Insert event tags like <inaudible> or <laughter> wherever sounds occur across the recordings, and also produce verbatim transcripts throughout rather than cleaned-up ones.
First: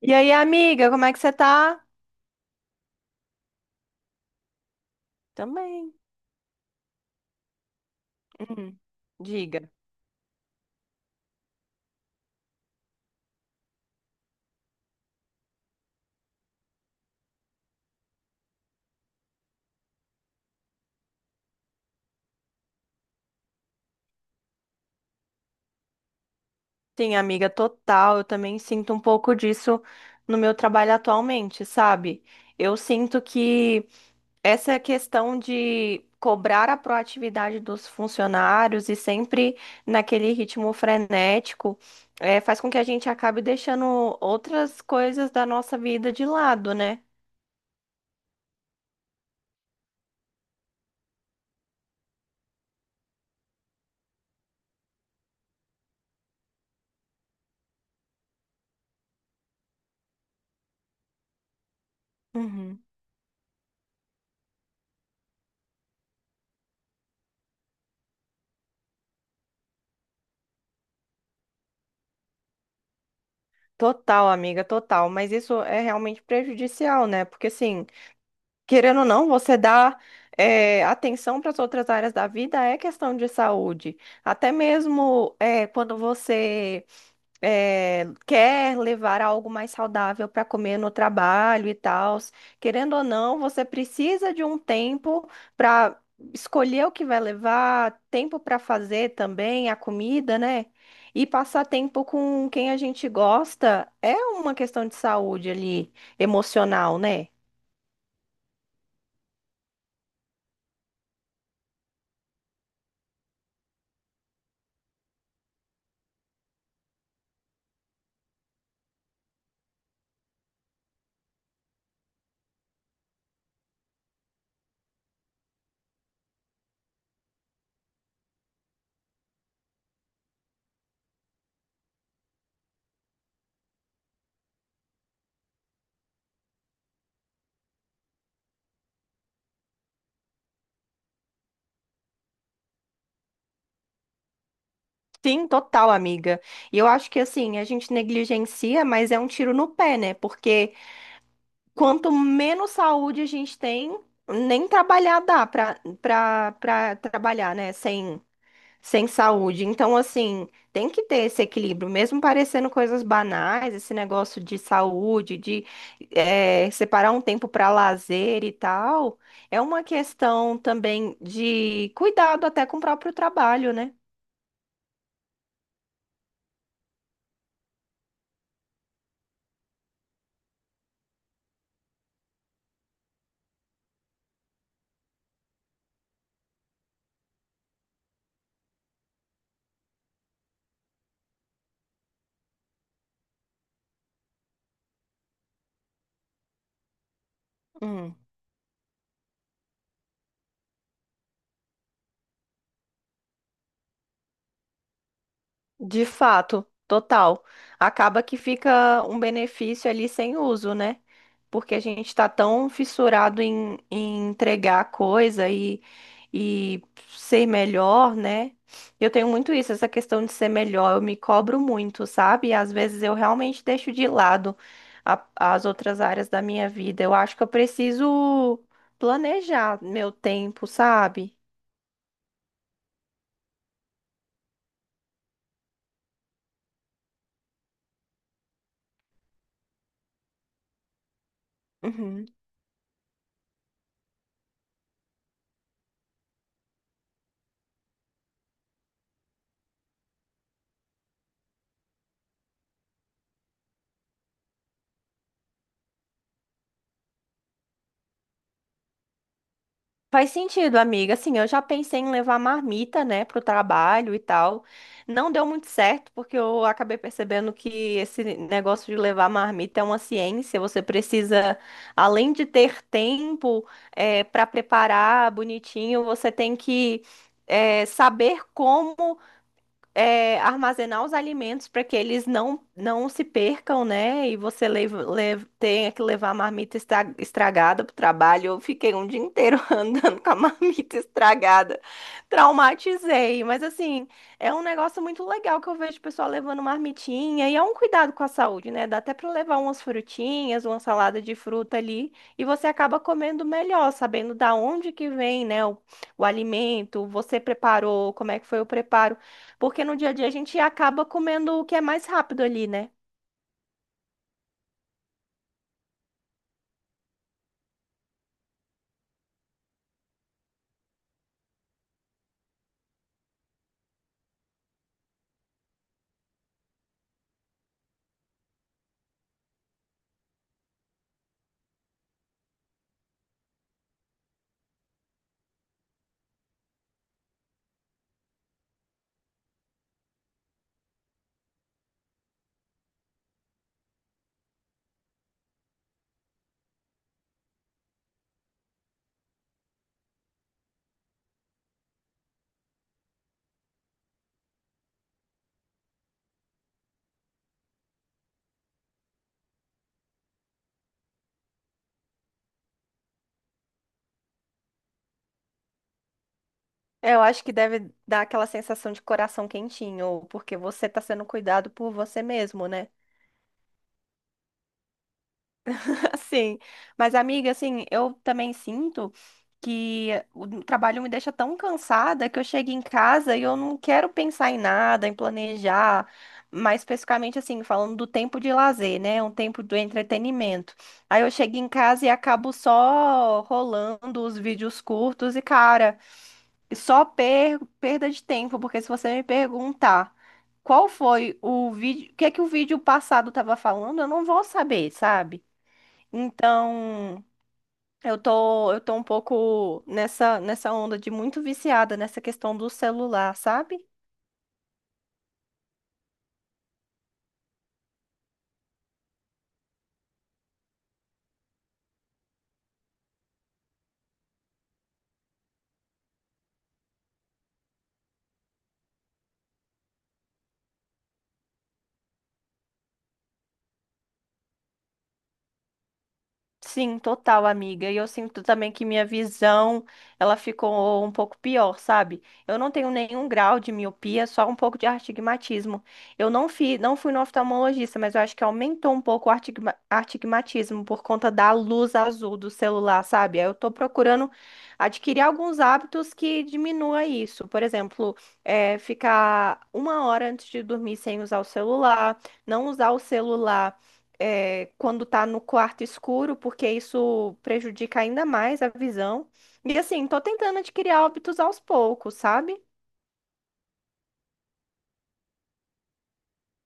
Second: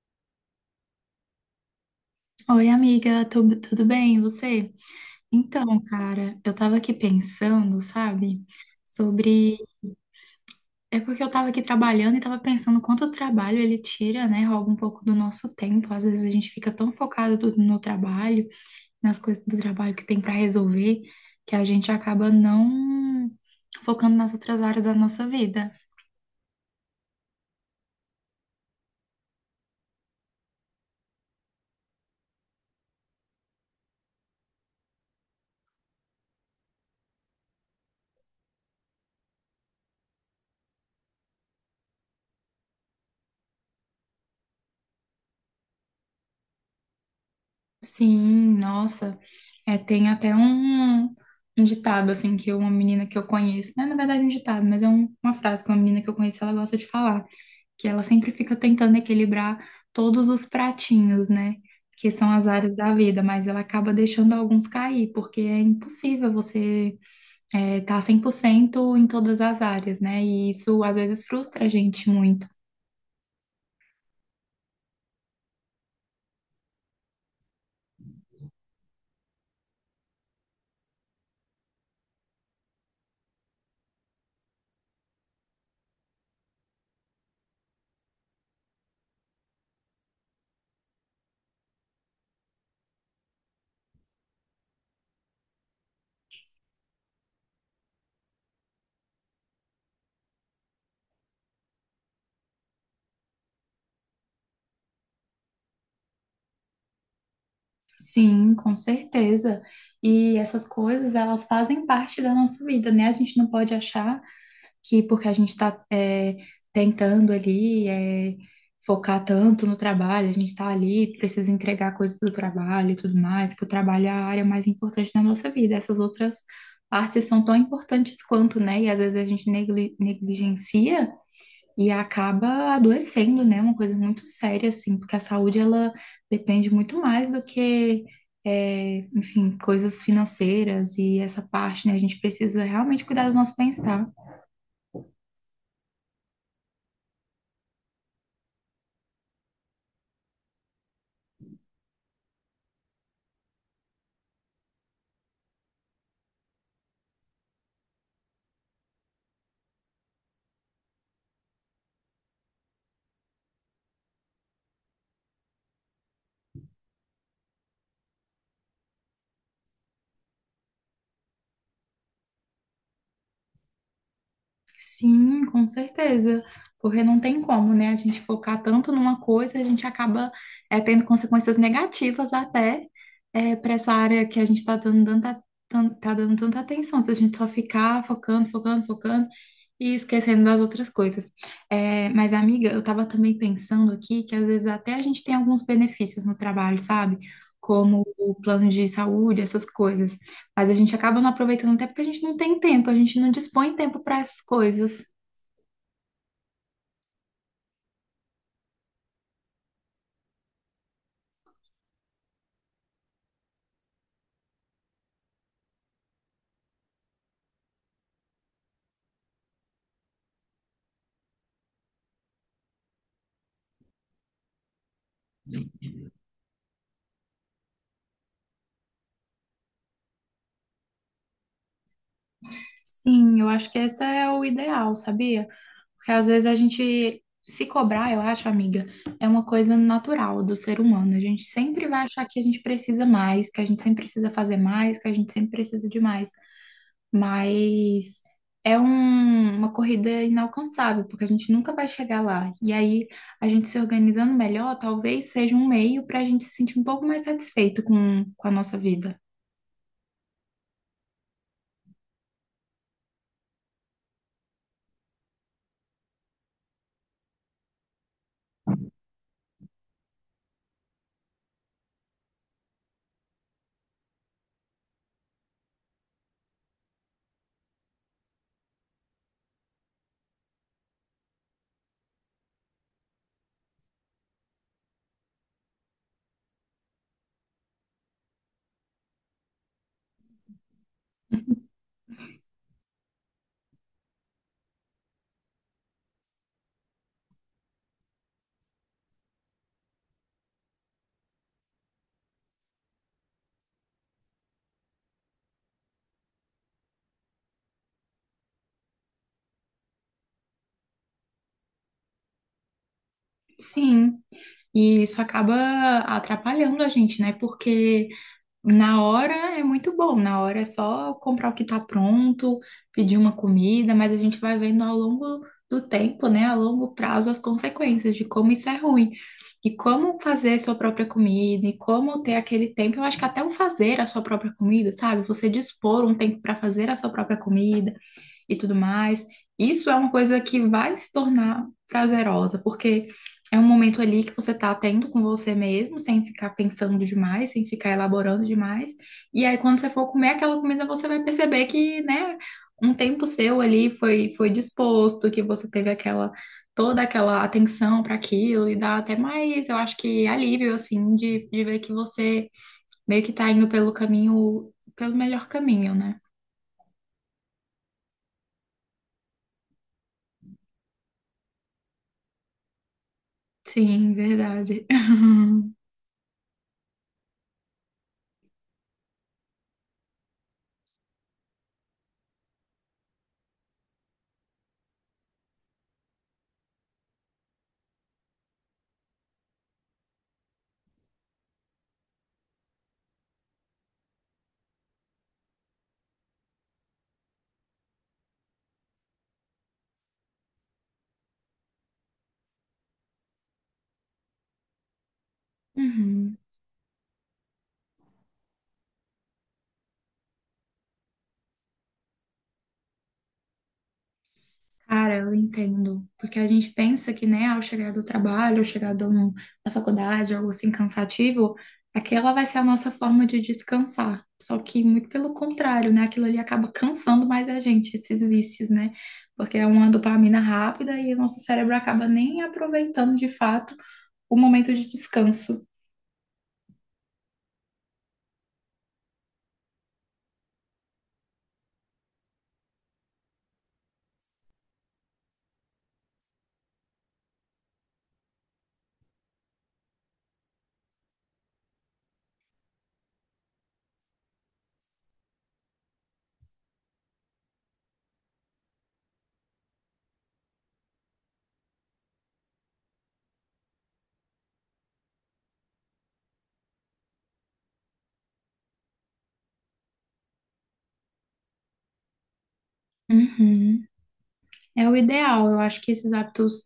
E aí, amiga, como é que você tá? Oi, amiga, tudo, tudo bem? E você? Então, Também. cara, eu tava aqui pensando, sabe, Hum, sobre. diga. É porque eu tava aqui trabalhando e tava pensando quanto o trabalho ele tira, né? Rouba um pouco do nosso tempo. Às vezes a gente fica tão focado do- no trabalho, nas coisas do trabalho que tem pra resolver, que a gente acaba não focando nas outras áreas da nossa vida. Sim, amiga, total. Eu também sinto um pouco disso no meu trabalho atualmente, sabe? Eu sinto que essa questão de cobrar a proatividade dos funcionários e sempre naquele ritmo frenético, eh, faz com que a gente acabe deixando outras coisas da nossa vida de lado, né? Sim, nossa, é, tem até um, um ditado, assim, que uma menina que eu conheço, não é, na verdade é um ditado, mas é um- uma frase que uma menina que eu conheço, ela gosta de falar, que ela sempre fica tentando equilibrar todos os pratinhos, né, que são as áreas Uhum. da vida, mas ela acaba deixando alguns cair, porque é impossível você estar tá cem por cento em todas as áreas, né, e isso às vezes frustra a gente muito. Total, amiga, total. Mas isso é realmente prejudicial, né? Porque assim, querendo ou não, você dá eh, atenção para as outras áreas da vida é questão de saúde. Até mesmo eh, quando você eh, quer levar algo mais saudável para comer no trabalho e tal, querendo ou não, você precisa de um tempo para escolher o que vai levar, tempo para fazer também a comida, né? E passar tempo com quem a gente gosta é uma questão de saúde ali, emocional, né? Sim, com certeza. E essas coisas, elas fazem parte da nossa vida, né? A gente não pode achar que porque a gente está tentando ali é, focar tanto no trabalho, a gente está ali, precisa entregar coisas do trabalho e tudo mais, que o trabalho é a área mais importante da nossa vida. Essas outras partes são tão importantes quanto, né? E às vezes a gente negli- negligencia e acaba adoecendo, né? Uma coisa muito séria, assim, porque a saúde ela depende muito mais do que, é, enfim, coisas financeiras e essa parte, né? A gente precisa realmente cuidar do nosso bem-estar. Sim, total, amiga. E eu acho que assim, a gente negligencia, mas é um tiro no pé, né? Porque quanto menos saúde a gente tem, nem trabalhar dá pra, pra, pra trabalhar, né? Sem, sem saúde. Então, assim, tem que ter esse equilíbrio, mesmo parecendo coisas banais, esse negócio de saúde, de eh, separar um tempo para lazer e tal, é uma questão também de cuidado até com o próprio trabalho, né? Sim, com certeza. Porque não tem como, né? A gente focar tanto numa coisa, a gente acaba é, tendo consequências negativas até para essa área que a gente está dando tanta, tan- tá dando tanta atenção. Se a gente só ficar focando, focando, focando e esquecendo das outras coisas. É, mas, amiga, eu estava também pensando aqui que às vezes até a gente tem alguns benefícios no trabalho, sabe? Como Hum. o plano de saúde, essas coisas. Mas a gente acaba não aproveitando até porque a gente não tem tempo, a gente não dispõe tempo para essas coisas. De fato, total. Acaba que fica um benefício ali sem uso, né? Porque a gente tá tão fissurado em, em entregar coisa e, e ser melhor, né? Eu tenho muito isso, essa questão de ser melhor. Eu me cobro muito, sabe? E às vezes eu realmente deixo de lado a- as outras áreas da minha vida. Eu acho que eu preciso planejar meu tempo, sabe? Sim, eu acho que esse é o ideal, sabia? Porque às vezes a gente se cobrar, eu acho, amiga, é uma coisa natural do ser humano. A gente sempre vai achar que a gente precisa mais, que a gente sempre precisa fazer mais, que a gente sempre precisa de mais. Mas é um- uma corrida inalcançável, porque a gente nunca vai chegar lá. E aí, a gente se organizando melhor, talvez seja um meio para a gente se sentir um pouco mais satisfeito com, com a nossa vida. Faz sentido, amiga. Assim, eu já pensei em levar marmita, né, pro trabalho e tal. Não deu muito certo, porque eu acabei percebendo que esse negócio de levar marmita é uma ciência. Você precisa, além de ter tempo, para preparar bonitinho, você tem que, eh, saber como é, armazenar os alimentos para que eles não, não se percam, né? E você leva, lev- tenha que levar a marmita estra- estragada para o trabalho. Eu fiquei um dia inteiro <laughs> andando com a marmita estragada. Traumatizei. Mas, assim, é um negócio muito legal que eu vejo o pessoal levando marmitinha. E é um cuidado com a saúde, né? Dá até para levar umas frutinhas, uma salada de fruta ali. E você acaba comendo melhor, sabendo da onde que vem, né? O, o alimento, você preparou, como é que foi o preparo. Porque no dia a dia a gente acaba comendo o que é mais rápido ali, né? Sim, e isso acaba atrapalhando a gente, né? Porque. Na hora é muito bom, na hora é só comprar o que está pronto, pedir uma comida, mas a gente vai vendo ao longo do tempo, né, a longo prazo, as consequências de como isso é ruim. E como fazer sua própria comida, e como ter aquele tempo, eu acho que até o fazer a sua própria comida, sabe? Você dispor um tempo para fazer a sua própria comida, e tudo mais. Isso é uma coisa que vai se tornar prazerosa, porque é um momento ali que você tá tendo com você mesmo, sem ficar pensando demais, sem ficar elaborando demais. E aí, quando você for comer aquela comida, você vai perceber que, né, um tempo seu ali foi, foi disposto, que você teve aquela. Toda aquela atenção para aquilo e dá até mais, eu acho que alívio, assim, de, de ver que você meio que tá indo pelo caminho, pelo melhor caminho, né? É, eu acho que deve dar aquela sensação de coração quentinho, porque você tá sendo cuidado por você mesmo, né? Sim, verdade. <laughs> <laughs> Assim, mas, amiga, assim, eu também sinto que o trabalho me deixa tão cansada que eu chego em casa e eu não quero pensar em nada, em planejar. Mais especificamente, assim, falando do tempo de lazer, né? Um tempo do entretenimento. Aí eu chego em casa e acabo só rolando os vídeos curtos e, cara, só per- perda de tempo, porque se você me perguntar qual foi o vídeo, o que é que o vídeo passado estava falando, eu não vou saber, sabe? Uhum. Então, eu tô, eu tô um pouco nessa, nessa onda de muito viciada nessa questão do celular, sabe? Cara, eu entendo. Porque a gente pensa que, né, ao chegar do trabalho, ao chegar do, da faculdade, algo assim cansativo, aquela vai ser a nossa forma de descansar. Só que, muito pelo contrário, né, aquilo ali acaba cansando mais a gente, esses vícios, né? Porque é uma dopamina rápida e o nosso cérebro acaba nem aproveitando de fato o momento de descanso. Sim, total, amiga. E eu sinto também que minha visão, ela ficou um pouco pior, sabe? Eu não tenho nenhum grau de miopia, só um pouco de astigmatismo. Eu não fi, não fui no oftalmologista, mas eu acho que aumentou um pouco o artigma- astigmatismo por conta da luz azul do celular, sabe? Aí eu tô procurando adquirir alguns hábitos que diminua isso. Por exemplo, é, ficar uma hora antes de dormir sem usar o celular, não usar o celular é, quando tá no quarto escuro, porque isso prejudica ainda mais a visão. E assim, tô tentando adquirir hábitos aos poucos, sabe? Uhum. É o ideal. Eu acho que esses hábitos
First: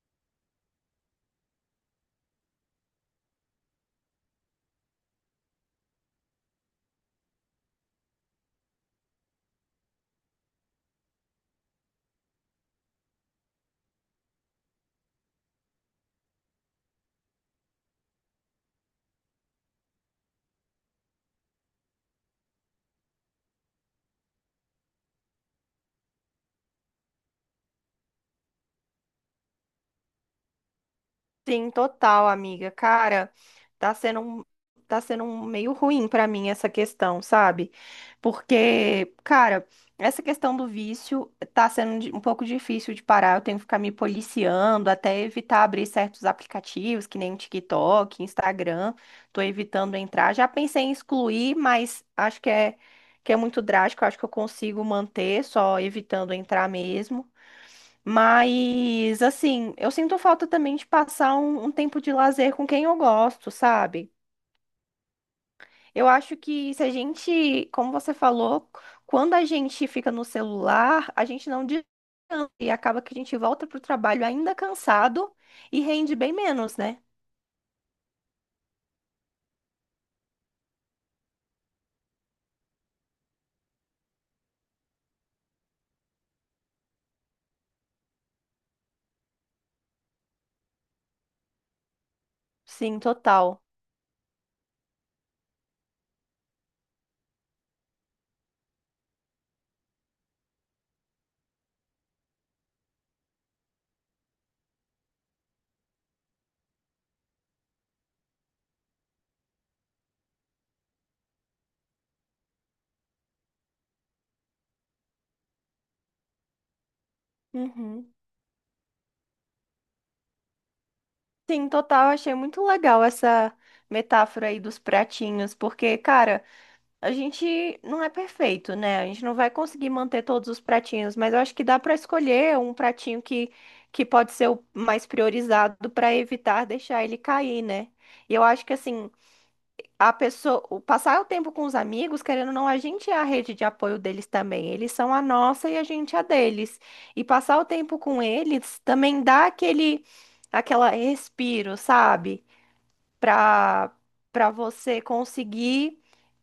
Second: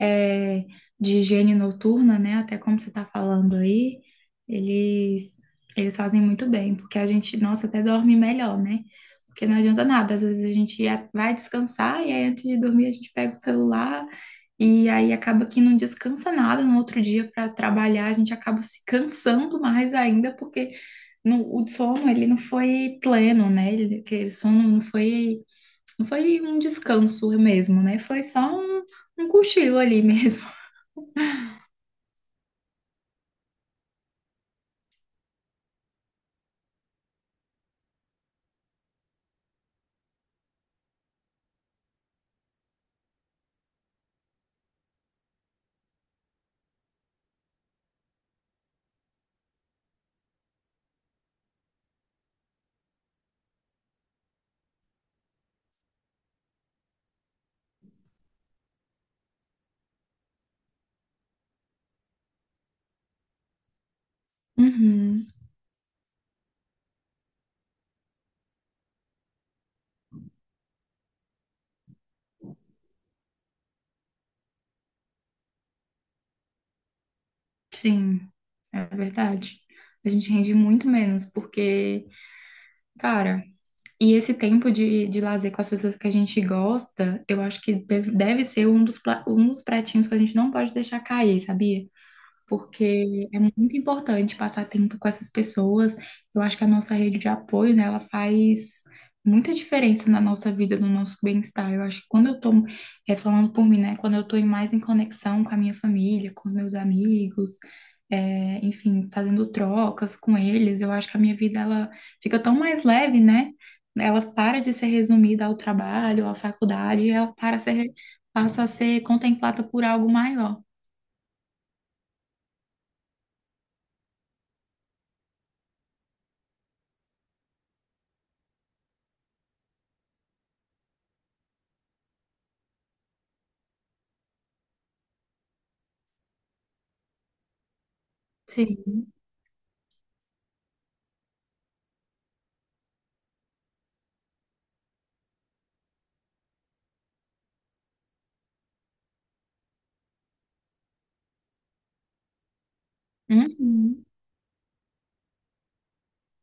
é, de higiene noturna, né, até como você está falando aí, eles eles fazem muito bem, porque a gente, nossa, até dorme melhor, né? Porque não adianta nada. Às vezes a gente ia- vai descansar e aí antes de dormir a gente pega o celular e aí acaba que não descansa nada no outro dia para trabalhar. A gente acaba se cansando mais ainda porque no- o sono ele não foi pleno, né? Ele, aquele sono não foi não foi um descanso mesmo, né? Foi só um, um cochilo ali mesmo. <laughs> Sim, total, amiga. Cara, tá sendo um, tá sendo um meio ruim pra mim essa questão, sabe? Porque, cara, essa questão do vício tá sendo di- um pouco difícil de parar. Eu tenho que ficar me policiando, até evitar abrir certos aplicativos, que nem TikTok, Instagram. Tô evitando entrar. Já pensei em excluir, mas acho que é que é muito drástico. Acho que eu consigo manter só evitando entrar mesmo. Mas, assim, eu sinto falta também de passar um, um tempo de lazer com quem eu gosto, sabe? Uhum, Eu acho que se a gente, como você falou, quando a gente fica no celular, a gente não descansa e acaba que a gente volta pro trabalho ainda cansado e rende bem menos, né? sim, é verdade. A gente rende muito menos, porque, cara, e esse tempo de, de lazer com as pessoas que a gente gosta, eu acho que deve, deve ser um dos, pla- um dos pratinhos que a gente não pode deixar cair, sabia? Sim, Porque é total. muito importante passar tempo com essas pessoas. Eu acho que a nossa rede de apoio, né, ela faz muita diferença na nossa vida, no nosso bem-estar. Eu acho que quando eu tô, é, falando por mim, né, quando eu tô em- mais em conexão com a minha família, com os meus amigos, é, enfim, fazendo trocas com eles, eu acho que a minha vida, ela fica tão mais leve, né? Ela para de ser resumida ao trabalho, à faculdade, ela para a ser, Uhum. passa a ser contemplada por algo maior. Sim, total. Achei muito legal essa metáfora aí dos pratinhos, porque, cara, a gente não é perfeito, né? A gente não vai conseguir manter todos os pratinhos, mas eu acho que dá para escolher um pratinho que, que pode ser o mais priorizado para evitar deixar ele cair, né? E eu acho que Sim. assim, a pessoa, o- passar o tempo com os amigos, querendo ou não, a gente é a rede de apoio deles também. Eles são a nossa e a gente é a deles. E passar o tempo com eles também dá aquele aquela respiro, sabe? para Uhum. para você conseguir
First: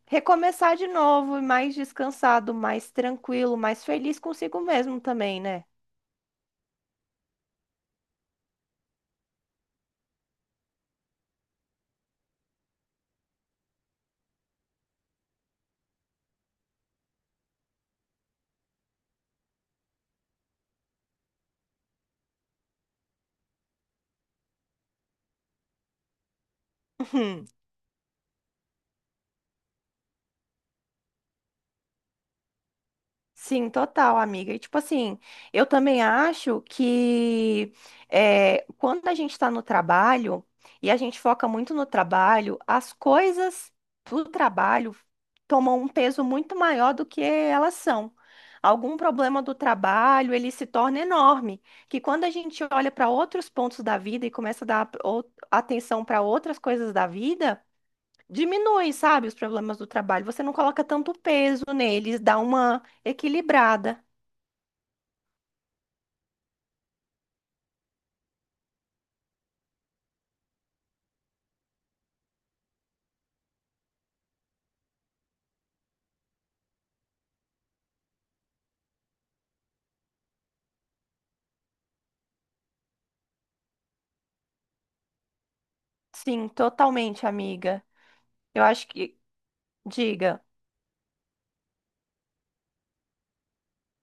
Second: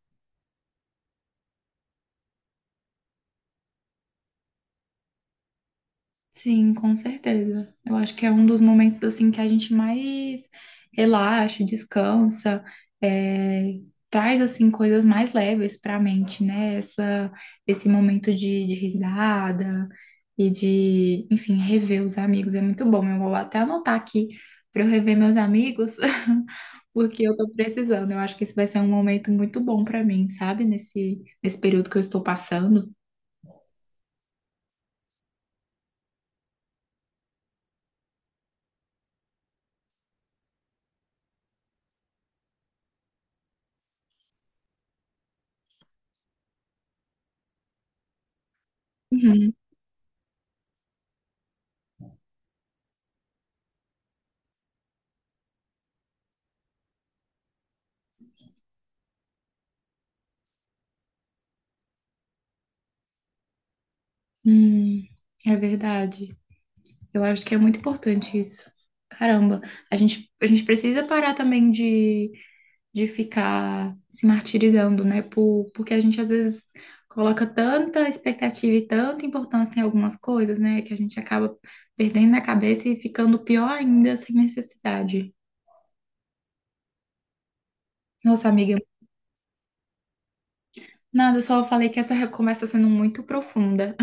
recomeçar de novo, mais descansado, mais tranquilo, mais feliz consigo mesmo também, né? Sim, com certeza. Eu acho que é um dos momentos assim que a gente mais relaxa, descansa, é, traz assim coisas mais leves para a mente, né? Essa, esse momento de, de risada e de, enfim, rever os amigos é muito bom. Eu vou até anotar aqui para eu rever meus amigos, <laughs> porque eu tô <laughs> precisando. Eu acho que esse vai ser um momento muito bom para mim, sabe? Nesse, nesse período que eu estou passando. Sim, total, amiga. E tipo assim, eu também acho que é, quando a gente está no trabalho e a gente foca muito no trabalho, as coisas do trabalho tomam um peso muito maior do que elas são. Algum problema Uhum. do trabalho, ele se torna enorme, que quando a gente olha para outros pontos da vida e começa a dar ou- atenção para outras coisas da vida, diminui, sabe, os problemas do trabalho. Você não coloca tanto peso neles, dá uma equilibrada. Hum, é verdade. Eu acho que é muito importante isso. Caramba, a gente, a gente precisa parar também de, de ficar se martirizando, né? Por, porque a gente às vezes coloca tanta expectativa e tanta importância em algumas coisas, né? Que a gente acaba perdendo a cabeça e ficando pior ainda sem necessidade. Sim, totalmente, amiga. Nossa, Eu amiga, acho que, diga, nada, só falei que essa conversa está sendo muito profunda.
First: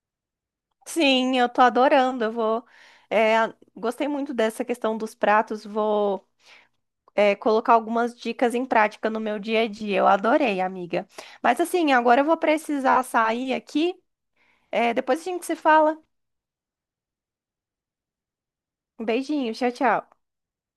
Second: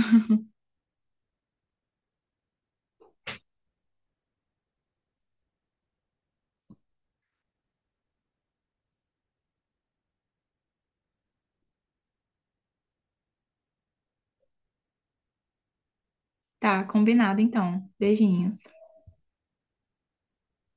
sim, eu tô adorando. Eu vou, é, gostei muito dessa questão dos pratos. Vou, é, colocar algumas dicas em prática no meu dia a dia. Eu adorei, amiga. Mas assim, agora eu vou precisar sair aqui. É, depois a gente se fala. Tá, combinado então. Beijinhos. Um beijinho, tchau, tchau.